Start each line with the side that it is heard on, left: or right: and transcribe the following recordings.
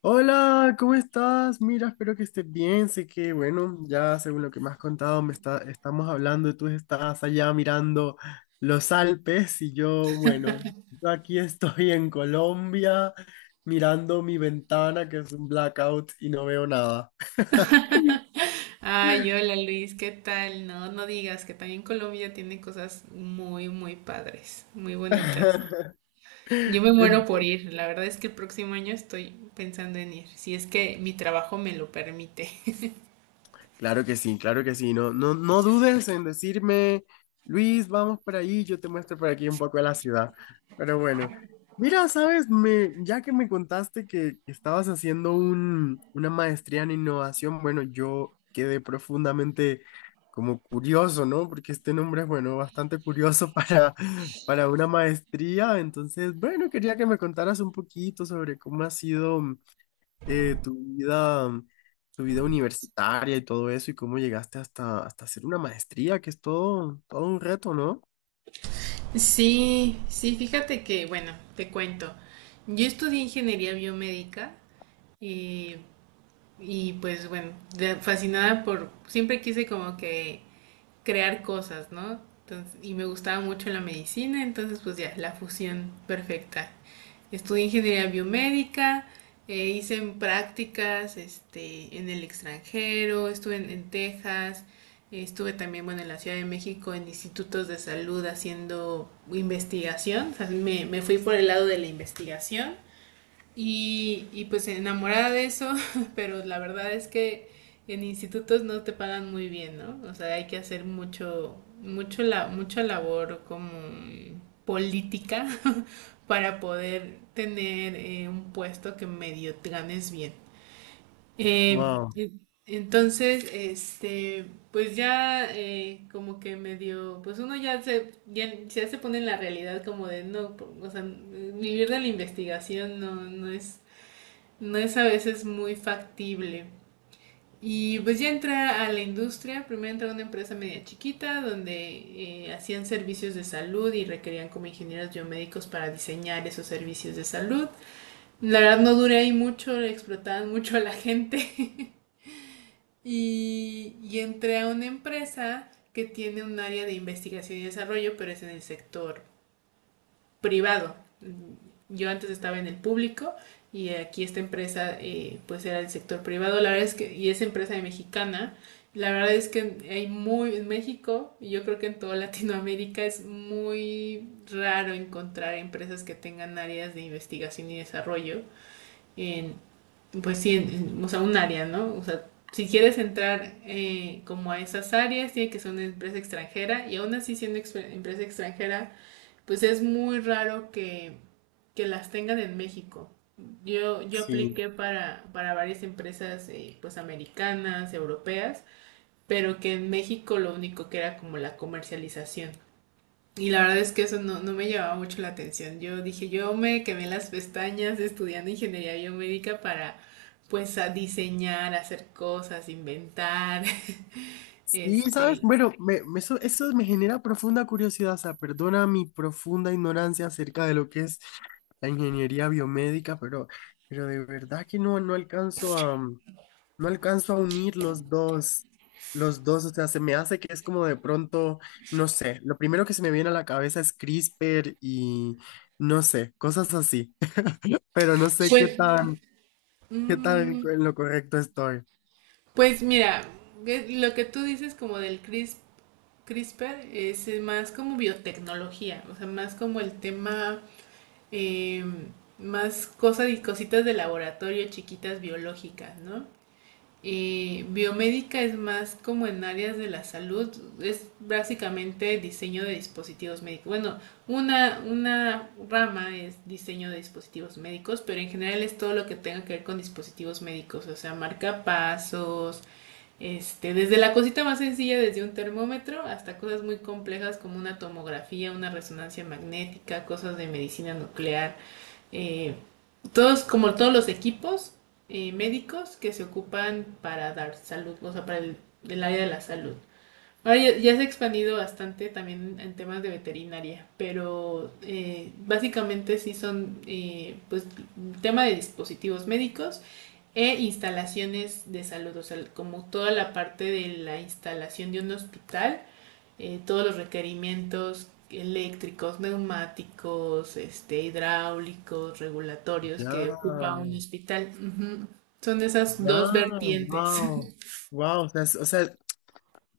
left: Hola, ¿cómo estás? Mira, espero que estés bien. Sé que, bueno, ya según lo que me has contado, estamos hablando y tú estás allá mirando los Alpes y yo, bueno, yo aquí estoy en Colombia mirando mi ventana que es un blackout y no veo nada.
right: Ay, hola Luis, ¿qué tal? No, no digas que también Colombia tiene cosas muy, muy padres, muy bonitas. Yo me muero
left: En-
right: por ir, la verdad es que el próximo año estoy pensando en ir, si es que mi trabajo me lo permite.
left: Claro que sí, claro que sí. No dudes en decirme, Luis, vamos por ahí, yo te muestro por aquí un poco de la ciudad. Pero bueno, mira, sabes, ya que me contaste que estabas haciendo una maestría en innovación, bueno, yo quedé profundamente como curioso, ¿no? Porque este nombre es, bueno, bastante curioso para una maestría. Entonces, bueno, quería que me contaras un poquito sobre cómo ha sido eh, tu vida, tu vida universitaria y todo eso, y cómo llegaste hasta hacer una maestría, que es todo, todo un reto, ¿no?
right: Sí, sí, fíjate que, bueno, te cuento. Yo estudié ingeniería biomédica y, y pues bueno, fascinada por, siempre quise como que crear cosas, ¿no? Entonces, y me gustaba mucho la medicina, entonces pues ya, la fusión perfecta. Estudié ingeniería biomédica, hice prácticas este, en el extranjero, estuve en Texas, estuve también bueno, en la Ciudad de México en institutos de salud haciendo investigación, o sea, me fui por el lado de la investigación y pues enamorada de eso, pero la verdad es que en institutos no te pagan muy bien, ¿no? O sea, hay que hacer mucho, mucha labor como política para poder tener un puesto que medio te ganes bien. Eh,
left: Wow.
right: en- entonces, este, pues ya como que medio, pues uno ya se pone en la realidad como de no, o sea, vivir de la investigación no, no es a veces muy factible. Y pues ya entré a la industria, primero entré a una empresa media chiquita donde hacían servicios de salud y requerían como ingenieros biomédicos para diseñar esos servicios de salud. La verdad no duré ahí mucho, explotaban mucho a la gente. Y entré a una empresa que tiene un área de investigación y desarrollo, pero es en el sector privado. Yo antes estaba en el público y aquí esta empresa pues era el sector privado. La verdad es que, y es empresa mexicana, la verdad es que en México y yo creo que en toda Latinoamérica es muy raro encontrar empresas que tengan áreas de investigación y desarrollo en, pues sí, en, o sea, un área, ¿no? O sea, si quieres entrar como a esas áreas, tiene que ser una empresa extranjera y aún así siendo empresa extranjera pues es muy raro que, las tengan en México. Yo
left: Sí.
right: apliqué para varias empresas pues americanas, europeas, pero que en México lo único que era como la comercialización. Y la verdad es que eso no, no me llamaba mucho la atención. Yo dije, yo me quemé las pestañas estudiando ingeniería biomédica para pues a diseñar, hacer cosas, inventar,
left: Sí, ¿sabes?
right: este,
left: Bueno, eso, eso me genera profunda curiosidad, o sea, perdona mi profunda ignorancia acerca de lo que es la ingeniería biomédica, pero de verdad que no, no alcanzo a unir los dos. Los dos, o sea, se me hace que es como de pronto, no sé, lo primero que se me viene a la cabeza es CRISPR y no sé, cosas así, pero no sé
right: pues,
left: qué tan
right: mm.
left: en lo correcto estoy.
right: Pues mira, lo que tú dices como del CRISPR es más como biotecnología, o sea, más como el tema, eh, más cosas y cositas de laboratorio chiquitas biológicas, ¿no? Biomédica es más como en áreas de la salud, es básicamente diseño de dispositivos médicos. Bueno, una rama es diseño de dispositivos médicos, pero en general es todo lo que tenga que ver con dispositivos médicos, o sea, marcapasos, este, desde la cosita más sencilla, desde un termómetro, hasta cosas muy complejas como una tomografía, una resonancia magnética, cosas de medicina nuclear, eh, como todos los equipos médicos que se ocupan para dar salud, o sea, para el área de la salud. Ahora ya se ha expandido bastante también en temas de veterinaria, pero básicamente sí son pues tema de dispositivos médicos e instalaciones de salud, o sea, como toda la parte de la instalación de un hospital, todos los requerimientos eléctricos, neumáticos, este, hidráulicos, regulatorios
left: Ya,
right: que ocupa un hospital. Ujú. Son esas
left: ya,
right: dos vertientes.
left: wow, wow, o sea, o sea,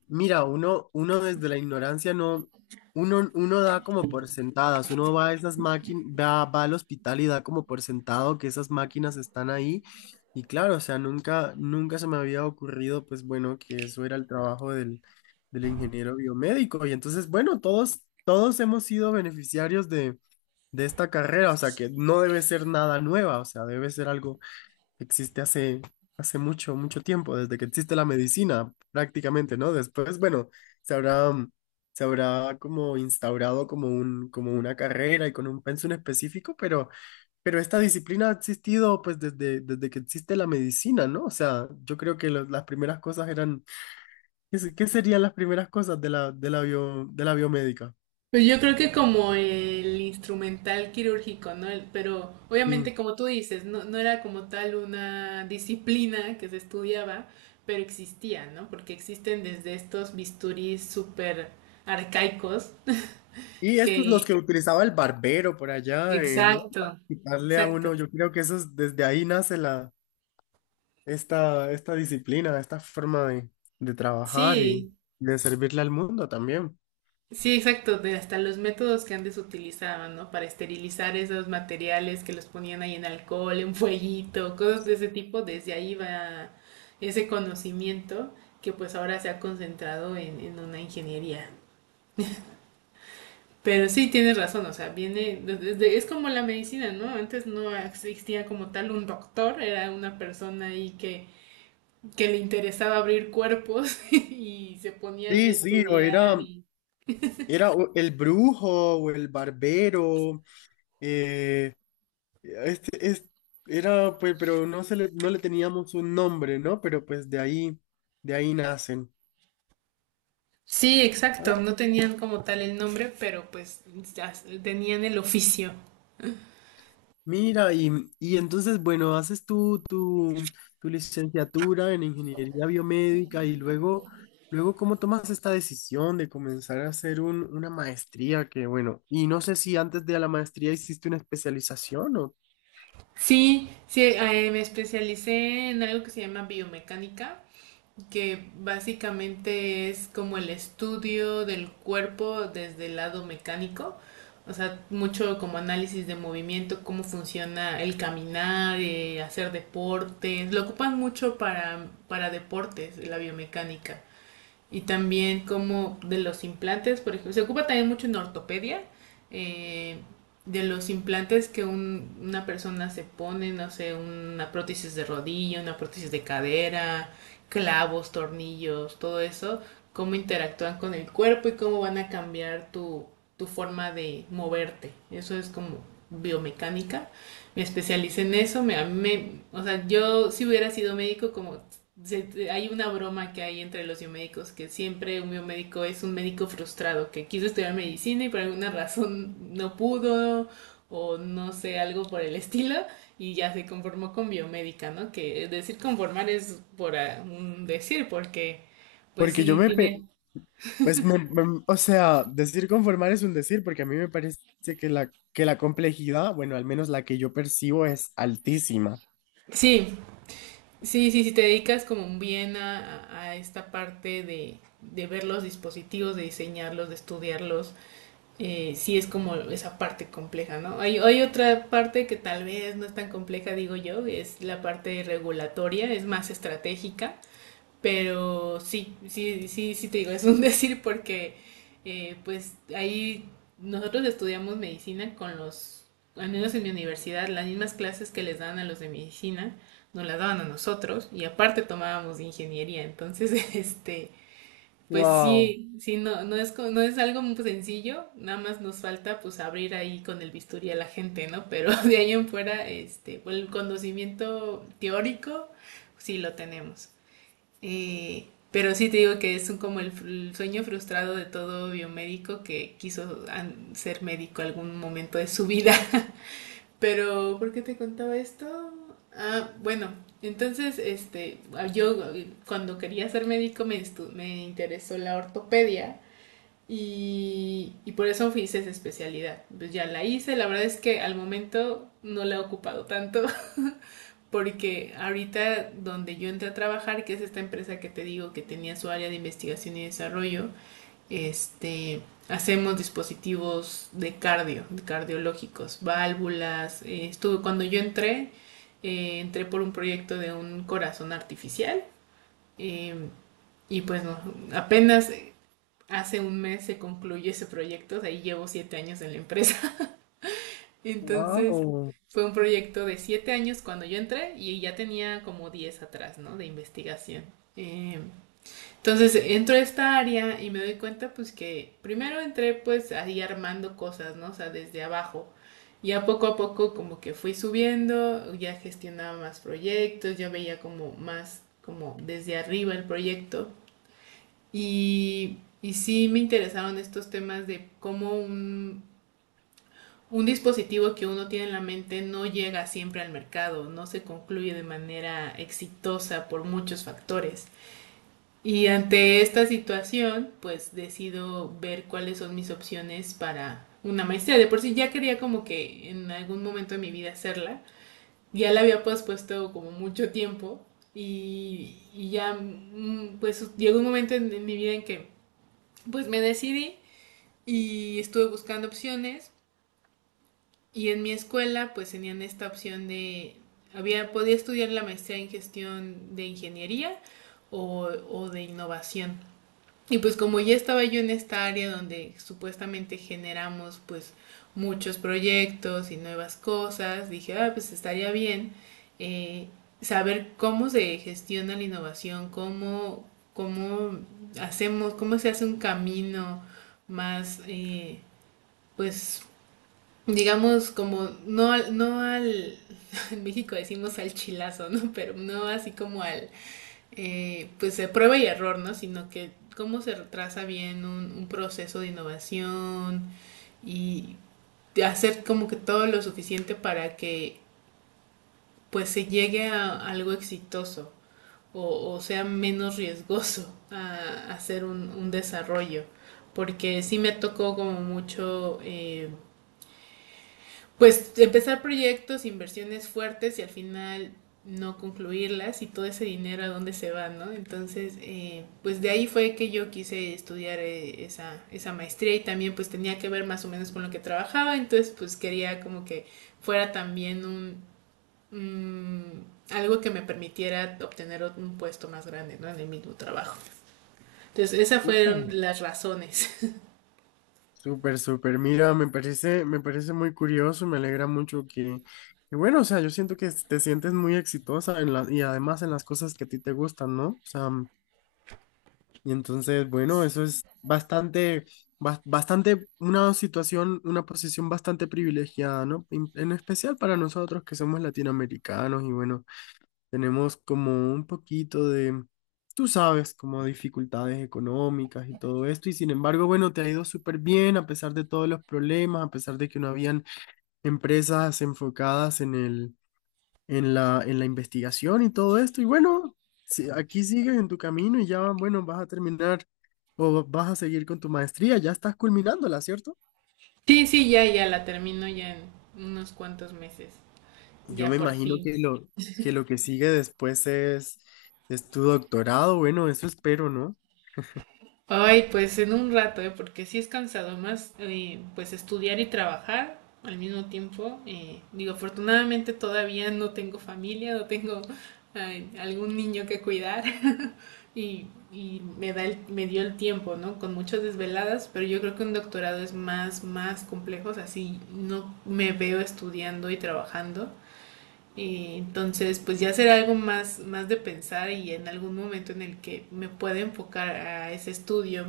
left: mira, uno desde la ignorancia no, uno da como por sentadas, uno va a esas máquinas, va al hospital y da como por sentado que esas máquinas están ahí. Y claro, o sea, nunca, nunca se me había ocurrido, pues bueno, que eso era el trabajo del ingeniero biomédico. Y entonces, bueno, todos, todos hemos sido beneficiarios de esta carrera, o sea, que no debe ser nada nueva, o sea, debe ser algo existe hace, hace mucho, mucho tiempo, desde que existe la medicina, prácticamente, ¿no? Después, bueno, se habrá, mm, se habrá como instaurado como un, como una carrera y con un pensum específico, pero esta disciplina ha existido pues desde, desde que existe la medicina, ¿no? O sea, yo creo que las primeras cosas eran, ¿qué, qué serían las primeras cosas de la, de la de la biomédica?
right: Pues yo creo que como el instrumental quirúrgico, ¿no? Pero
left: Y,
right: obviamente como tú dices, no, no era como tal una disciplina que se estudiaba, pero existía, ¿no? Porque existen desde estos bisturís súper arcaicos
left: y estos los
right: que...
left: que utilizaba el barbero por allá, ¿no?
right: Exacto,
left: Para quitarle a
right: exacto.
left: uno, yo creo que eso es, desde ahí nace esta, esta disciplina, esta forma de trabajar y
right: Sí,
left: de servirle al mundo también.
right: sí, exacto, de hasta los métodos que antes utilizaban, ¿no? Para esterilizar esos materiales que los ponían ahí en alcohol, en fueguito, cosas de ese tipo, desde ahí va ese conocimiento que pues ahora se ha concentrado en, una ingeniería. Pero sí, tienes razón, o sea, viene, es como la medicina, ¿no? Antes no existía como tal un doctor, era una persona ahí que le interesaba abrir cuerpos y se ponía ahí
left: Sí,
right: a
left: sí, o
right: estudiar
left: era,
right: y
left: era o el brujo o el barbero, eh, este, era, pues, pero no se le, no le teníamos un nombre, ¿no? Pero pues de ahí nacen.
right: Sí, exacto, no tenían como tal el nombre, pero pues ya tenían el oficio.
left: Mira, y entonces, bueno, haces tú tu, tu licenciatura en ingeniería biomédica y luego, luego, ¿cómo tomas esta decisión de comenzar a hacer un, una maestría? Que bueno, y no sé si antes de la maestría hiciste una especialización o...
right: Sí, sí, me especialicé en algo que se llama biomecánica, que básicamente es como el estudio del cuerpo desde el lado mecánico, o sea, mucho como análisis de movimiento, cómo funciona el caminar, hacer deportes, lo ocupan mucho para, deportes, la biomecánica. Y también como de los implantes, por ejemplo, se ocupa también mucho en ortopedia, eh, de los implantes que una persona se pone, no sé, una prótesis de rodilla, una prótesis de cadera, clavos, tornillos, todo eso, cómo interactúan con el cuerpo y cómo van a cambiar tu forma de moverte. Eso es como biomecánica. Me especialicé en eso, o sea, yo si hubiera sido médico hay una broma que hay entre los biomédicos, que siempre un biomédico es un médico frustrado, que quiso estudiar medicina y por alguna razón no pudo, o no sé, algo por el estilo, y ya se conformó con biomédica, ¿no? Que decir conformar es por un decir, porque pues
left: Porque
right: sí tiene...
left: pues o sea, decir conformar es un decir, porque a mí me parece que la complejidad, bueno, al menos la que yo percibo es altísima.
right: Sí, sí, sí, si te dedicas como bien a esta parte de ver los dispositivos, de diseñarlos, de estudiarlos sí es como esa parte compleja, ¿no? Hay otra parte que tal vez no es tan compleja, digo yo, es la parte regulatoria, es más estratégica, pero sí, sí, sí, sí te digo, es un decir porque pues ahí nosotros estudiamos medicina al menos en mi universidad, las mismas clases que les dan a los de medicina, nos las daban a nosotros y aparte tomábamos de ingeniería, entonces este pues
left: Wow,
right: sí, sí, no, no es algo muy sencillo, nada más nos falta pues abrir ahí con el bisturí a la gente, ¿no? Pero de ahí en fuera, este, pues, el conocimiento teórico sí lo tenemos. Eh, pero sí te digo que es como el sueño frustrado de todo biomédico que quiso ser médico algún momento de su vida. Pero, ¿por qué te contaba esto? Ah, bueno, entonces, este, yo cuando quería ser médico me interesó la ortopedia y por eso hice esa especialidad. Pues ya la hice, la verdad es que al momento no la he ocupado tanto porque ahorita donde yo entré a trabajar, que es esta empresa que te digo que tenía su área de investigación y desarrollo, este, hacemos dispositivos de cardiológicos, válvulas. Estuve, cuando yo entré, entré por un proyecto de un corazón artificial eh, y pues no, apenas hace un mes se concluye ese proyecto, de ahí llevo 7 años en la empresa. Entonces
left: wow,
right: fue un proyecto de 7 años cuando yo entré y ya tenía como 10 atrás, ¿no? De investigación. Eh, entonces entro a esta área y me doy cuenta pues que primero entré pues ahí armando cosas, ¿no? O sea, desde abajo. Ya poco a poco como que fui subiendo, ya gestionaba más proyectos, yo veía como más como desde arriba el proyecto. Y sí me interesaron estos temas de cómo un, dispositivo que uno tiene en la mente no llega siempre al mercado, no se concluye de manera exitosa por muchos factores. Y ante esta situación, pues decido ver cuáles son mis opciones para una maestría. De por sí ya quería como que en algún momento de mi vida hacerla. Ya la había pospuesto como mucho tiempo y ya pues llegó un momento en mi vida en que pues me decidí y estuve buscando opciones y en mi escuela pues tenían esta opción de había podía estudiar la maestría en gestión de ingeniería o de innovación y pues como ya estaba yo en esta área donde supuestamente generamos pues muchos proyectos y nuevas cosas, dije, ah, pues estaría bien eh, saber cómo se gestiona la innovación, cómo, hacemos, cómo se hace un camino más, pues digamos como no al, en México decimos al chilazo, ¿no? Pero no así como al pues de prueba y error, ¿no? Sino que cómo se retrasa bien un, proceso de innovación y de hacer como que todo lo suficiente para que pues se llegue a algo exitoso o sea menos riesgoso a, hacer un desarrollo. Porque sí me tocó como mucho pues empezar proyectos, inversiones fuertes y al final no concluirlas y todo ese dinero a dónde se va, ¿no? Entonces, pues de ahí fue que yo quise estudiar esa, maestría y también pues tenía que ver más o menos con lo que trabajaba, entonces pues quería como que fuera también un- algo que me permitiera obtener un puesto más grande, ¿no? En el mismo trabajo. Entonces, esas fueron las razones.
left: súper, súper. Mira, me parece muy curioso, me alegra mucho que, bueno, o sea, yo siento que te sientes muy exitosa en la, y además en las cosas que a ti te gustan, ¿no? O sea, y entonces, bueno, eso es bastante, bastante, una situación, una posición bastante privilegiada, ¿no? En especial para nosotros que somos latinoamericanos y bueno. Tenemos como un poquito de, tú sabes, como dificultades económicas y todo esto. Y sin embargo, bueno, te ha ido súper bien a pesar de todos los problemas, a pesar de que no habían empresas enfocadas en el, en la investigación y todo esto. Y bueno, aquí sigues en tu camino y ya, bueno, vas a terminar o vas a seguir con tu maestría. Ya estás culminándola, ¿cierto?
right: Sí, sí, ya, ya la termino ya en unos cuantos meses,
left: Yo
right: ya
left: me
right: por
left: imagino
right: fin.
left: que lo que sigue después es tu doctorado. Bueno, eso espero, ¿no?
right: Ay, pues en un rato, ¿eh? Porque sí es cansado más, pues estudiar y trabajar al mismo tiempo. Digo, afortunadamente todavía no tengo familia, no tengo ay, algún niño que cuidar y me da me dio el tiempo, ¿no? Con muchas desveladas, pero yo creo que un doctorado es más, más complejo, o sea, sí, no me veo estudiando y trabajando entonces, pues ya será algo más, más de pensar y en algún momento en el que me pueda enfocar a ese estudio,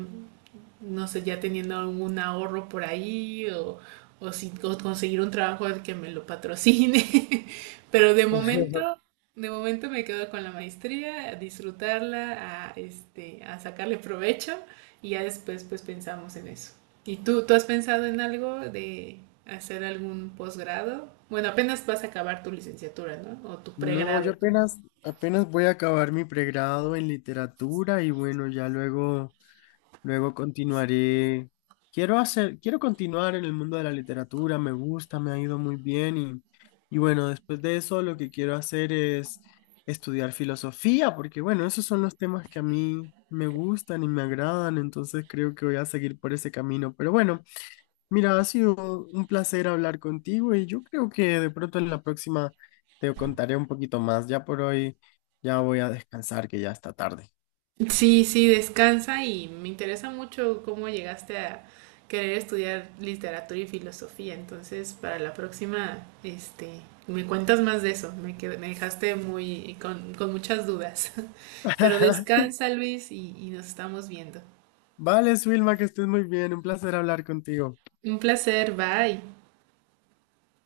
right: no sé, ya teniendo algún ahorro por ahí o si, o conseguir un trabajo al que me lo patrocine. Pero de momento me quedo con la maestría, a disfrutarla, a sacarle provecho y ya después pues pensamos en eso. ¿Y tú, has pensado en algo de hacer algún posgrado? Bueno, apenas vas a acabar tu licenciatura, ¿no? O tu
left: No,
right: pregrado.
left: yo apenas, apenas voy a acabar mi pregrado en literatura y bueno, ya luego, luego continuaré. Quiero hacer, quiero continuar en el mundo de la literatura, me gusta, me ha ido muy bien y bueno, después de eso lo que quiero hacer es estudiar filosofía, porque bueno, esos son los temas que a mí me gustan y me agradan, entonces creo que voy a seguir por ese camino. Pero bueno. Mira, ha sido un placer hablar contigo y yo creo que de pronto en la próxima te contaré un poquito más. Ya por hoy ya voy a descansar que ya está tarde.
right: Sí, sí, descansa y me interesa mucho cómo llegaste a querer estudiar literatura y filosofía. Entonces, para la próxima, este, me cuentas más de eso. Me dejaste muy con, muchas dudas. Pero descansa, Luis, y nos estamos viendo.
left: Vale, Swilma, que estés muy bien. Un placer hablar contigo.
right: Un placer, bye.